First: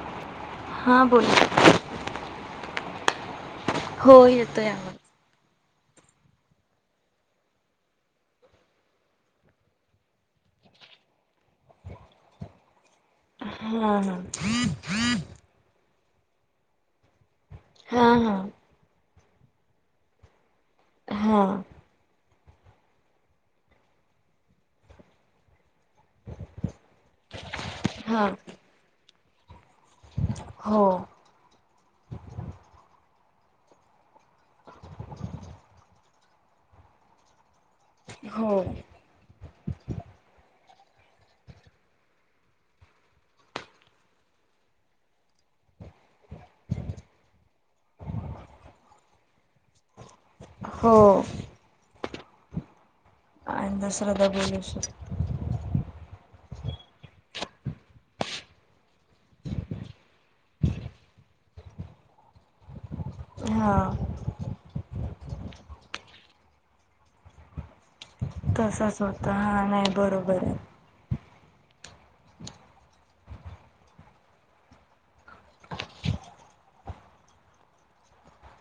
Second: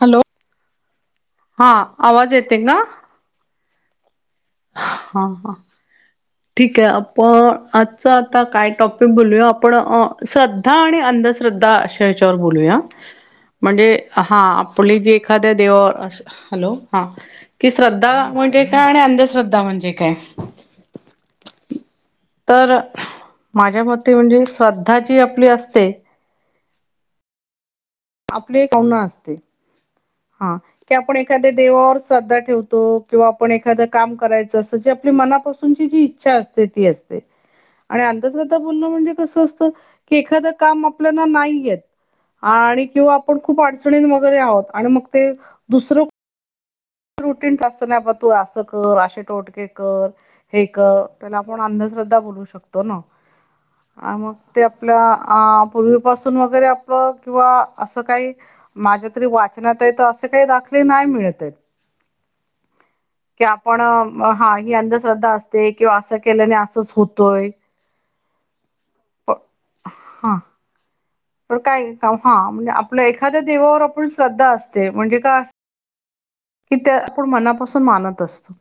Hello हा बोला हा आवाज येतय का? हो येतोय आवा हा ठीके आपण आजचं आता काय टॉपिक बोलूया आपण श्रद्धा आणि अंधश्रद्धा अशा ह्यच्यावर बोलूया म्हणजे हा आपली जी एखाद्या देवावर असं हॅलो हा कि हा श्रद्धा हा. म्हणजे काय आणि अंधश्रद्धा म्हणजे काय? हा. तर माझ्या मते म्हणजे श्रद्धा जी आपली असते. हा ते गाऊन असते हा हो. की आपण एक एखादे देवावर श्रद्धा ठेवतो किंवा आपण एखादं काम करायचं असं जी आपली मनापासूनची जी इच्छा असते. असते आणि हो. अंधश्रद्धा बोलणं म्हणजे कस असतं की एखादं काम आपल्याला नाही येत. आणि किंवा आपण खूप अडचणी वगैरे आहोत आणि मग ते दुसरं रुटीन असत ना तू असं कर अशे टोटके कर हे हो कर त्याला म्हणून अंधश्रद्धा बोलू शकतो ना अंधश्रद्धा मग बोलू ते शक आपल्या अ पूर्वीपासून वगैरे आपलं किंवा असं काही माझ्या तरी वाचनात आहे तर असे काही दाखले नाही मिळत आहेत. कि हा आपण हा ही अंधश्रद्धा असते किंवा असं केल्याने असंच होतोय. तसच होत प- हा नाही हा बरोबर आहे. पण काय हा म्हणजे आपल्या एखाद्या देवावर आपण श्रद्धा असते म्हणजे का कि ते आपण मनापासून मानत असतो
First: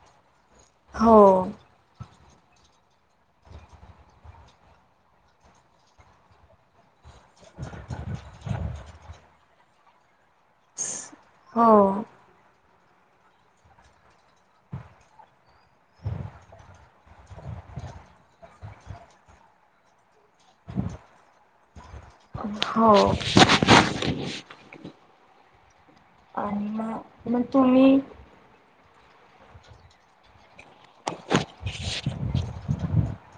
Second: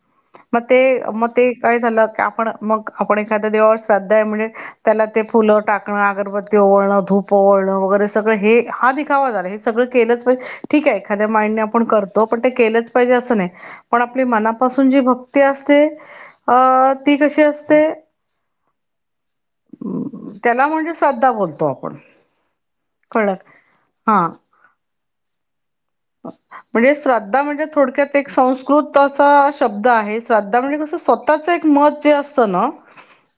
मग ते हो मग ते काही झालं की आपण मग आपण एखाद्या देवावर श्रद्धा आहे म्हणजे त्याला ते फुलं टाकणं, अगरबत्ती ओवाळणं, धूप ओवाळणं वगैरे सगळं हे हा दिखावा झालाय सगळं केलंच पाहिजे. ठीक आहे एखाद्या मायेने हो आपण करतो पण ते केलंच पाहिजे अस नाही, पण आपली मनापासून जी भक्ती असते अ ती कशी असते? त्याला म्हणजे श्रद्धा बोलतो आपण हो. कळलं का? हां. आणि म्हणजे मग श्रद्धा मग म्हणजे तुम्ही थोडक्यात एक संस्कृत असा शब्द आहे. श्रद्धा म्हणजे कसं स्वतःच एक मत जे असतं ना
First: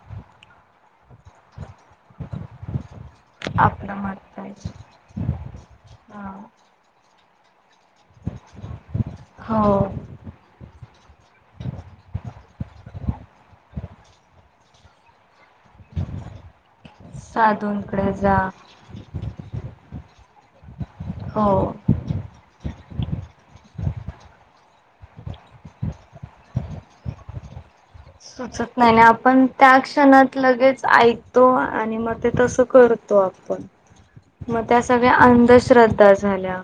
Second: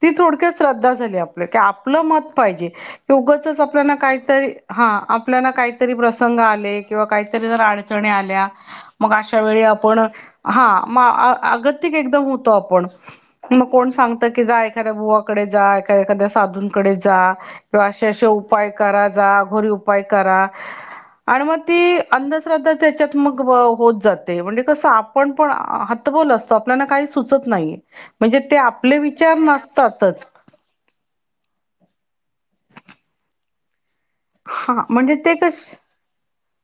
ती थोडक्यात श्रद्धा झाली. आपलं कि आपलं मत पाहिजे. उगाचच आपलं आपल्याला मत काहीतरी पाहिजे हा आपल्याला काहीतरी प्रसंग हा. आले किंवा काही तरी जरा अडचणी आल्या मग अशा हो वेळी आपण हा म, अगतिक एकदम होतो आपण आणि मग कोण सांगत की, जा एखाद्या बुवाकडे जा एखाद एखाद्या साधू कडे जा किंवा अशे साधूंकडे जा असउपाय करा जा अघोरी उपाय करा आणि हो. मग ती अंधश्रद्धा त्याच्यात मग होत जाते, म्हणजे कसं आपण पण हातबल असतो. तो आपल्याला काही सुचत नाही. म्हणजे ते सुचत नाही आपले ना, विचार आपण त्या नसतातच क्षणात लगेच ऐक तो आणि मग ते तस करतो आपण मग हा त्या सगळ्या म्हणजे ते कश अंधश्रद्धा झाल्या.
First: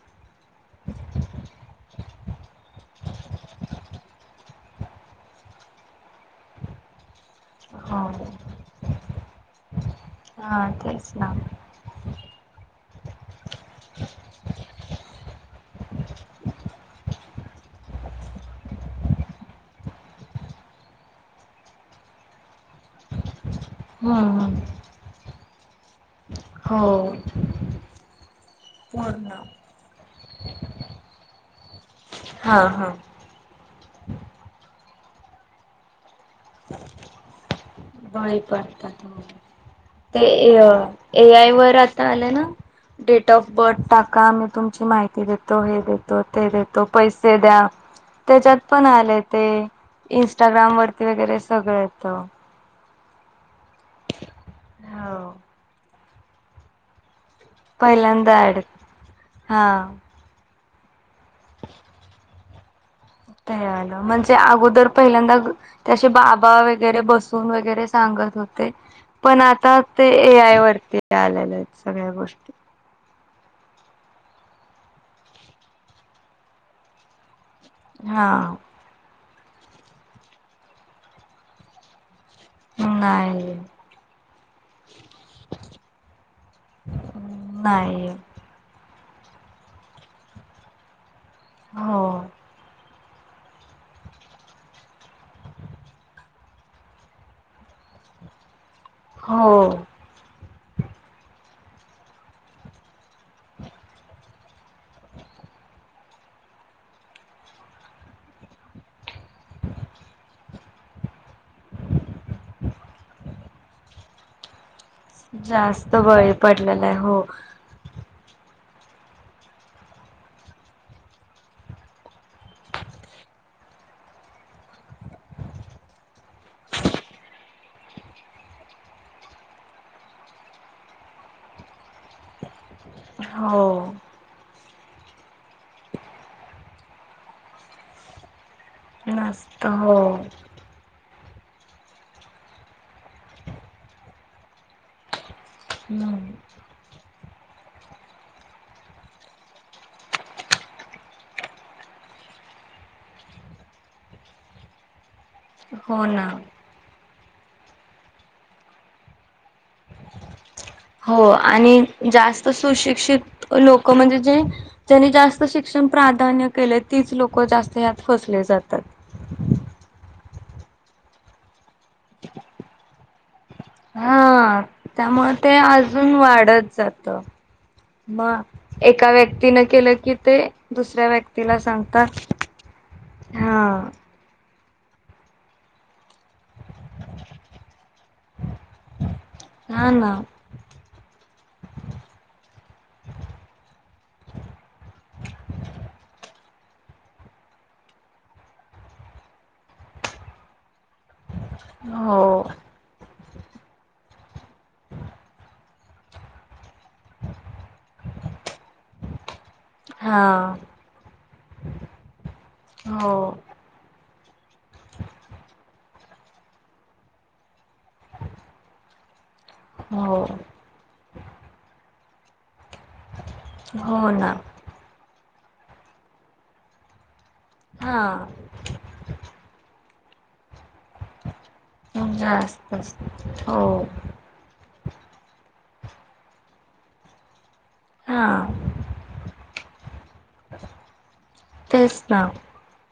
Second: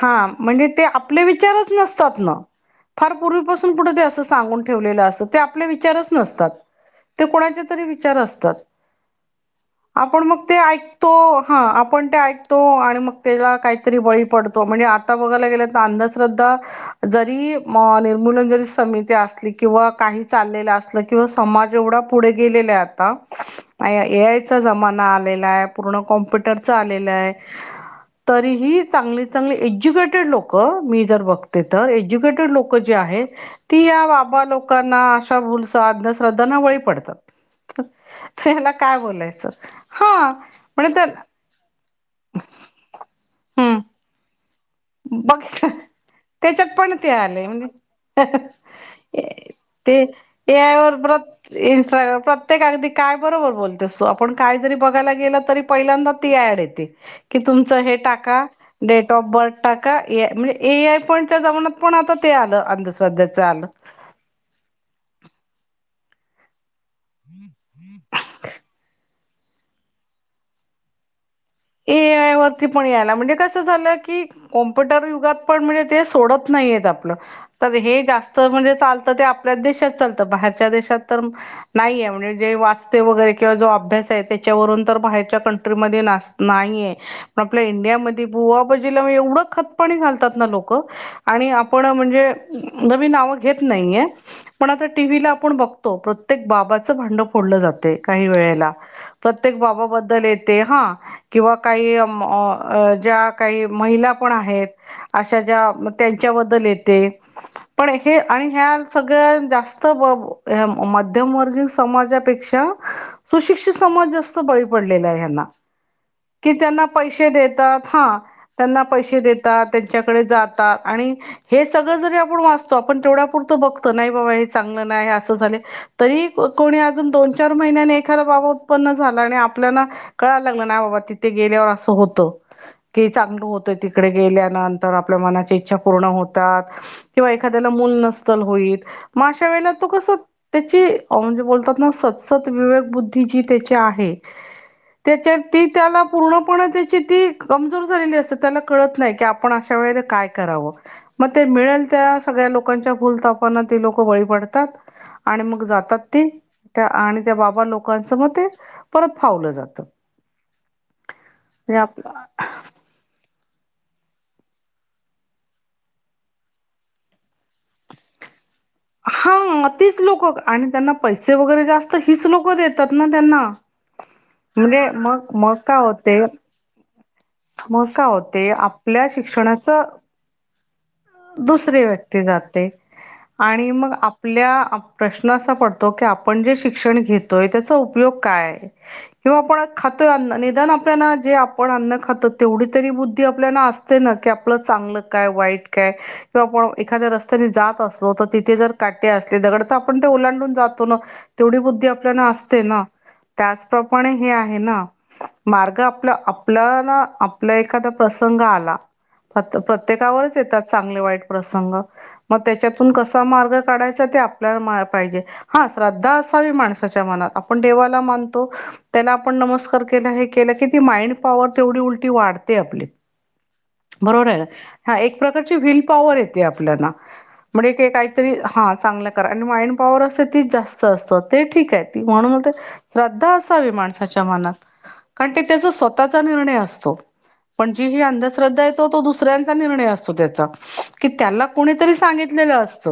हा म्हणजे ते आपले विचारच नसतात ना फार पूर्वीपासून कुठे ते असं सांगून ठेवलेलं असतं? ते आपले विचारच नसतात. ते कोणाचे तरी हो. विचार असतात? आपण मग ते हा तेच ऐकतो. ना. हा आपण ते ऐकतो आणि मग त्याला काहीतरी बळी पड तो म्हणजे आता बघायला गेला, तर अंधश्रद्धा जरी म निर्मूलन जरी समिती, असली किंवा काही चाललेल अस ल किंवा समाज एवढा पुढे गेलेला आहे आता नाही ए हम्म आय हम्म. चा जमाना आलेला हाय, पूर्ण कॉम्प्युटरचा हो आलेला हाय. तरीही चांगली पूर्ण चांगली एज्युकेटेड लोक मी जर बघते, तर एज्युकेटेड हा लोक हा जे आहेत ती या बाबा लोकांना, अशा भूलसा, अंधश्रध्दा ना बळी पडतात. बळी तर ह्याला काय पडतात बोलायचं हा ते म्हण तर ए आय वर आता आलय ना डेट ऑफ हम्म बर्थ टाका, मग तुमची माहिती ते बघ देतो, हे देतो, ते त्याच्यात देतो, पण ते पैसे आले द्या म्हणजे त्याच्यात पण आलय, ते ते ए आय इंस्टाग्राम वर वरती वगैरे परत सगळं येत. इंस्टा प्रत्येक ऍड काय बरोबर बोलतेस तू? आपण काय जरी बघायला हो. गेल तरी पहिल्यांदा ती ऍड येते. की तुमचं हे पहिल्यांदा टाका ऍड डेट ऑफ बर्थ हा. टाका ए आय म्हणजे ए आय पॉईंटच्या जमानात पण आता ते आलं अंधश्रधा ते आलं म्हणजे अगोदर पहिल्यांदा ते आस बाबा वगेरे वगैरे बसून वगैरे सांगत होते, पण आता ते ए आय वरती आलेल हाएत सगळ्या गोष्टी ते पण यायला म्हणजे कस झालं, की कॉमप्युटर युगात पण म्हणजे ते सोडत नाहीयत आपल तर हे जास्त हा म्हणजे चालतं ते, आपल्याच देशात चालतं बाहेरच्या देशात तर नाहीय म्हणजे जे वाचते वगैरे किंवा नाही जो अभ्यास आहे. त्याच्यावरून तर बाहेरच्या कंट्रीमध्ये नास नाहीये पण आपल्या नाही इंडियामध्ये बुवाबाजीला म्हंजे, एवढं खतपणी घालतात ना लोक आणि आपण हो म्हणजे नवीन नावं घेत नाहीये. पण आता टीव्हीला आपण बघतो. प्रत्येक बाबाचं भांड फोडलं जातय काही वेळेला प्रत्येक हो बाबाबद्दल येते हा किंवा काही म अ ज्या काही महिला पण आहेत, अशा ज्या त्यांच्याबद्दल येते. पण हे आणि ह्या सगळ्या जास्त मध्यमवर्गीय समाजापेक्षा अ सुशिक्षित समाज जास्त बळी पडलेला आहे ह्याना जास्त वळेत कि त्यांना पैसे देतात हा त्यांना पैसे देतात त्यांच्याकडे जाता आणि हे सगळं जरी आपण वाचतो आपण तेवढ्यापुरतं बघतो नाय बाबा हे चांगलं नाय हे असं झालं तरी कोणी अजून दोन चार महिन्याने एखादा बाबा उत्पन्न झाला आणि आपल्याला कळायला लागलं नाय बाबा तिथे गेल्यावर असं होतं की चांगलं होतं हो तिकडे गेल्यानंन तर आपल्या मनाची इच्छा पूर्ण होतात किंवा एखाद्याला मूल नसतल होईत. म अशा नसत वेळेला तो हो कस त्याची म्हणजे बोलतात ना सत्सत विवेक बुद्धी जी त्याची आहे. त्याच्यात हम्म पण त्याची ती कमजोर झालेली असते त्याला कळत नाय की आपण अशा वेळेला काय करावं. मग ते मिळेल त्या सगळ्या लोकांच्या भुलथापांना ते लोक बळी पडतात. आणि मग जातात हो ते ना त्या आणि त्या बाबा लोकांचं म ते परत फावलं जातं. हो म्हणजे आणि आप जास्त सुशिक्षित लोक म्हणजे जे ज्यांनी जास्त शिक्षण प्राधान्य केले तीच लोक जास्त ह्यात फसले जातात. हा तीच लोकं आणि त्यांना पैसे वगैरे जास्त हीच लोकं देतात ना त्यांना हा म्हणजे मग त्यामुळे मग ते काय अजून होते वाढत जात. मग काय म होते आपल्या एका व्यक्तीनं शिक्षणाच केलं की ते दुसऱ्या व्यक्तीला सांगतात. ते हा आणि मग आप आपल्या प्रश्न असा पडतो की आपण जे शिक्षण घेतोय त्याचा उपयोग काय? किंवा आपण हा खातोय ना अन्न निदान आपल्या जे आपण अन्न खात त तेवढी तरी बुद्धी आपल्याना असते ना की आपलं चांगलं काय वाईट काय किंवा आपण एखाद्या रस्त्याने जात असलो तर तिथे जर काटे असले दगड तर आपण ते ओलांडून जातो न तेवढी बुद्धी आपल्याना हो असते ना. त्याचप्रपाणे हे आहे ना मार्ग आपलं आपल्यना आपला एखादा प्रसंग आला प्रत प्रत्येकावरच हा येतात चांगले वाईट प्रसंग मग त्याच्यातून हो कसा मार्ग काढायचा ते आपल्याला पाहिजे हा श्रद्धा असावी माणसाच्या मनात आपण देवाला मानतो त्याला आपण नमस्कार केला हो हे केल की ती माइंड पॉवर तेवढी उलट वाढते आपली बरोबर हाय ना. हा एक प्रकारची व्हील पॉवर येते आपल्याला म्हणजे हा काहीतरी हा चांगल माइंड पावर असत तिच जास्त असत ते ठीक आहे ती म्हणून म्हणत जास्त श्रद्धा हो असावी माणसा सच्या मनात कारण ते त्याचा स्वतः चा निर्णय असतो. पण जी ही हा अंधश्रद्धा येतो तो दुसऱ्यांचा निर्णय असतो त्याचा की त्याला कोणीतरी तेच ना सांगितलेलं असत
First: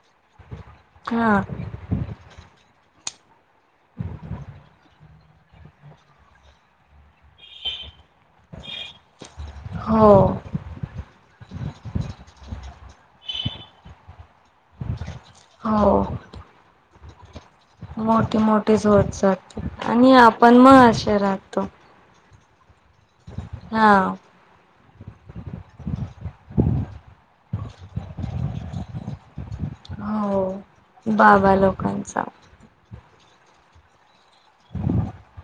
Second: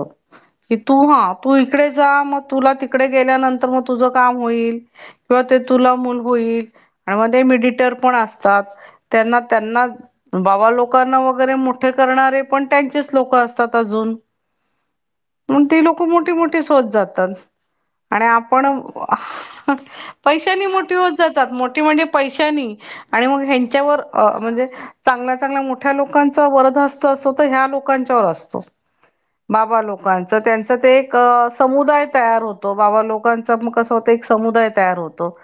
की तू हा तू तिकडे जा मग तुला तिकडे गेल्यानंतर म तुझं काम होईल. किंवा ते तुला मुलं होईल आणि मध्ये मिडिटर पण असतात. त्यांना त्यांना हो बाबा लोक लोकांना वगैरे मोठे करणारे पण त्यांचेच लोक असतात अजून. मगं ते लोक हो मोठीे मोठीच होत जातात. आणि मोठी आपण मोठीच होत जाते आणि आपण पैशानी मग मोठी होत असे जातात. राहतो मोठी म्हणजे पैशानी आणि मग हा हेंच्यावर अ म्हणजे चांगल्या चांगल्या मोठ्या लोकांचा वरदहस्त असतो तो ह्या लोकांच्यावर असतो. बाबा लोकांचं हो त्यांच ते एक बाबा समुदाय लोकांचा तयार होत. तो बाबा लोकांचा मग कसं होत एक समुदाय तयार होतो.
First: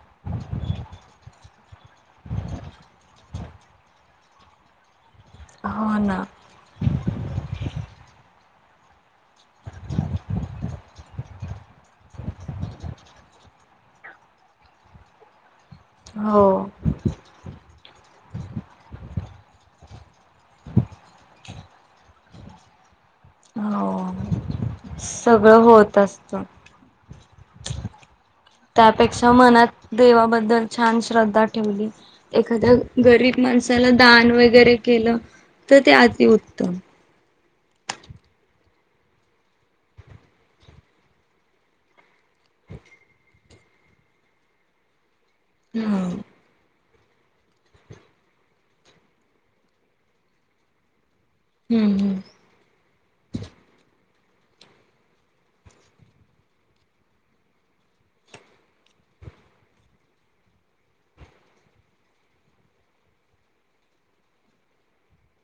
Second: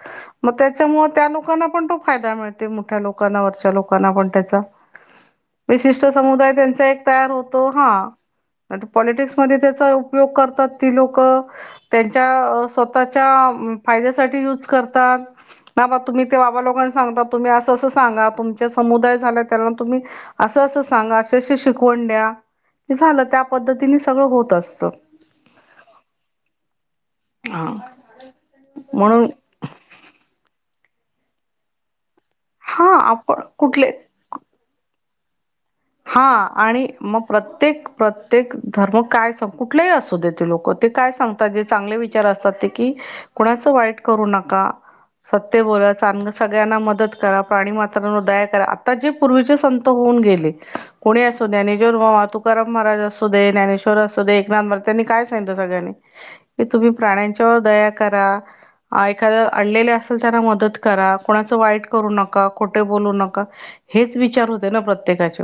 मग त्याच्यामुळे त्या लोकांना पण तो फायदा मिळते मग मोठ्या लोकांना वरच्या लोकांना पण त्याचा हो विशिष्ट ना समुदाय त्यांचा एक तयार होतो हा पॉलिटिक्समध्ये त्याचा उपयोग करतात. ती लोक त्यांच्या अ स्वतःच्या फायद्यासाठी युज करतात. ना बा तुम्ही ते हो बाबालोकांना सांगता तुम्ही असं असं सांगा तुमच्या समुदाय झाला त्याना तुम्ही असं असं सांगा अशी शिकवण द्या. की झालं त्या पद्धतीने हो सगळं होत असतं. सगळं होत असत. हा. म्हणून त्यापेक्षा मनात देवाबद्दल छान श्रद्धा ठेवली एखाद्या हा गरीब आपण माणसाला कुठले दान वगैरे केलं. तर ते हा अतिउत्तम आणि मग प्रत्येक प्रत्येक धर्म काय सांग कुठलेही असू देेत लोक ते काय सांग चांगले विचार असतात ते की कुणाच वाईट करू नका सत्य बोला हम्म चांगल सगळ्यांना मदत करा प्राणी मात्रा दया करा आता जे पूर्वीचे संत होऊन गेले. कोणी असो ज्ञानेश्वर हम्म महाराज तुकाराम महाराज असो दे ज्ञाश्वर असो एकनाथ मगं त्यांनी काय सांगितलं सगळ्यांनी की तुम्ही प्राण्यांच्यावर दया करा. एखाद अडलेले असेल त्यांना मदत करा, कोणाचं वाईट करू नका, खोटं बोलू नका. हेच विचार होते ना प्रत्येकाचे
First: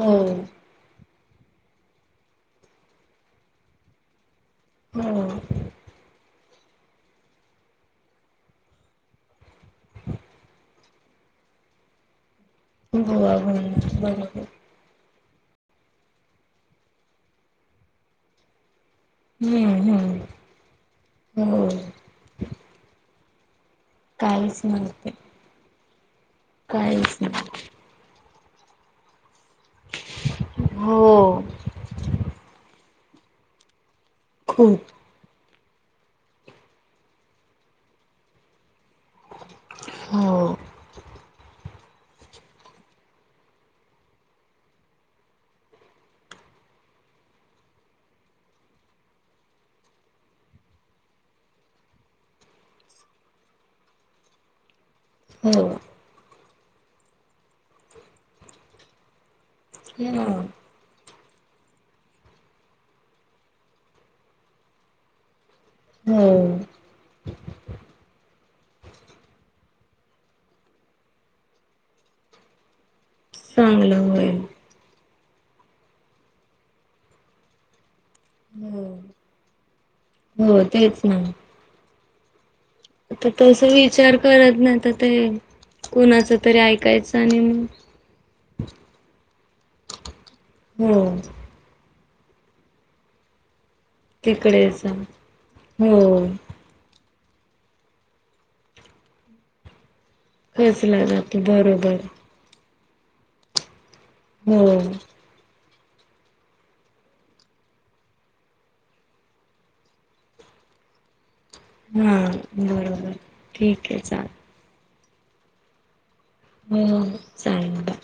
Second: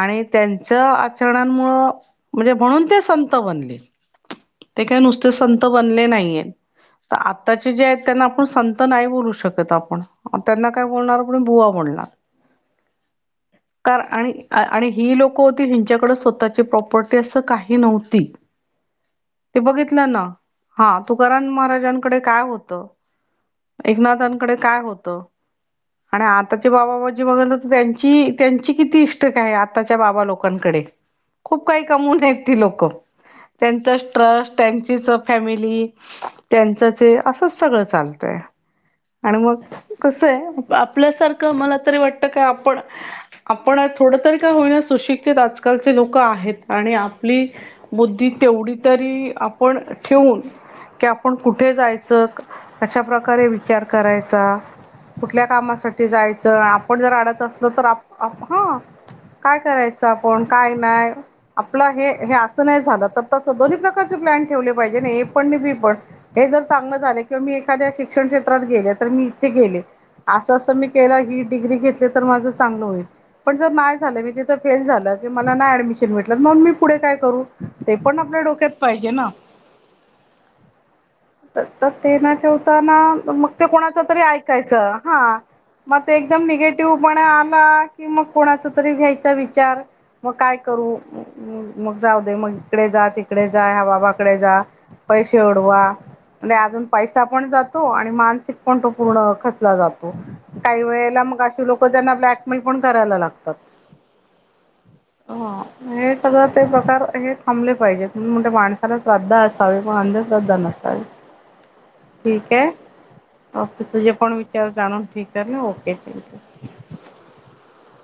आणि त्यांच्या आचरणांमुळं म्हणजे म्हणून ते संत बनले. ते हो काय हो नुसते संत बनले नाहीये. तर आत्ताचे जे आहेत त्यांना आपण संत नाही बोलू शकत आपण त्यांना काय बोलणार पण बुवा बोलणार. [inaudible] कार आणि आणि ही लोकं होती हिच्याकड स्वतःची प्रॉपर्टी असं काही नव्हती. ते हम्म बघितलं ना हम्म हा तुकारण हो महाराजांकडे काय होत? एकनाथांकडे काहीच काय नव्हते होतं? आणि आताची बाबा काहीच बाजी बघलं नाही तर त्यांची त्यांची किती ईस्ट काय आताच्या बाबा लोकांकडे हो खूप काही कमवून आहे ती लोक. त्यांच स्ट्रस्ट खूप त्यांची फॅमिली त्यांच ते असंच सगळं चालतंय. आणि मग कसं हो आहे आपल्यासारखं मला तरी वाटत का आपण आपण थोडं तरी काय होईना सुशिक्षित आजकालचे लोक आहेत आणि आपली बुद्धी तेवढी तरी आपण ठेवून कि आपण कुठे जायचं अशा प्रकारे विचार करायचा. कुठल्या हो कामासाठी जायचं आपण जर अडत असल तर आप ह काय करायचं हो आपण काय नाही. आपलं हे असं नाही झालं तर तसं दोन्ही प्रकारचे प्लॅन ठेवले पाहिजे हे पण पण हे हो, जर चांगलं झालं किंवा मी एखाद्या शिक्षण क्षेत्रात गेले तर मी इथे गेले. असं असं मी केलं की डीग्री घेतली तर माझं चांगलं होईल. पण जर नाही चांगलं झालं मी होईल तिथ फेल झालं की मला नाही ऍडमिशन भेटलं मणून मी पुढे काय करू ते पण डोक्यात हो पाहिजे ना हो तेच ना तर ते ना ठेव ना आता मग तस ते कोणाच विचार तरी करत ऐकायच नाही तर ते हा. मग ते कुणाच एकदम तरी निगेटिव्ह ऐकायचं पणा आणि आला. मग कि मग कोणाचा तरी घ्यायचा विचार मग काय करू हो मग जाऊ दे मग कडे जा तिकडे जा ह्या बाबाकडे जा तिकडेच पैसे उढवा हो म्हणजे अजून पैसा पण जातो आणि मानसिक पण तो पूर्ण खचला जातो. काही खचला वेळेला जातो मग अशी लोक बरोबर त्यांना ब्लॅकमेल पण करायला लागतात. हम्म हो. हे सगळं ते प्रकार हे थांबले पाहिजे म्हणे माणसाला श्रद्धा असावी पण अंध श्रद्धा नसावी. हा ठीक आहे बरोबर ओक ठीक आहे तुझे पण वि चालेल च जाणून ठीक कर ना ओके थँक्यू. हो चाले बा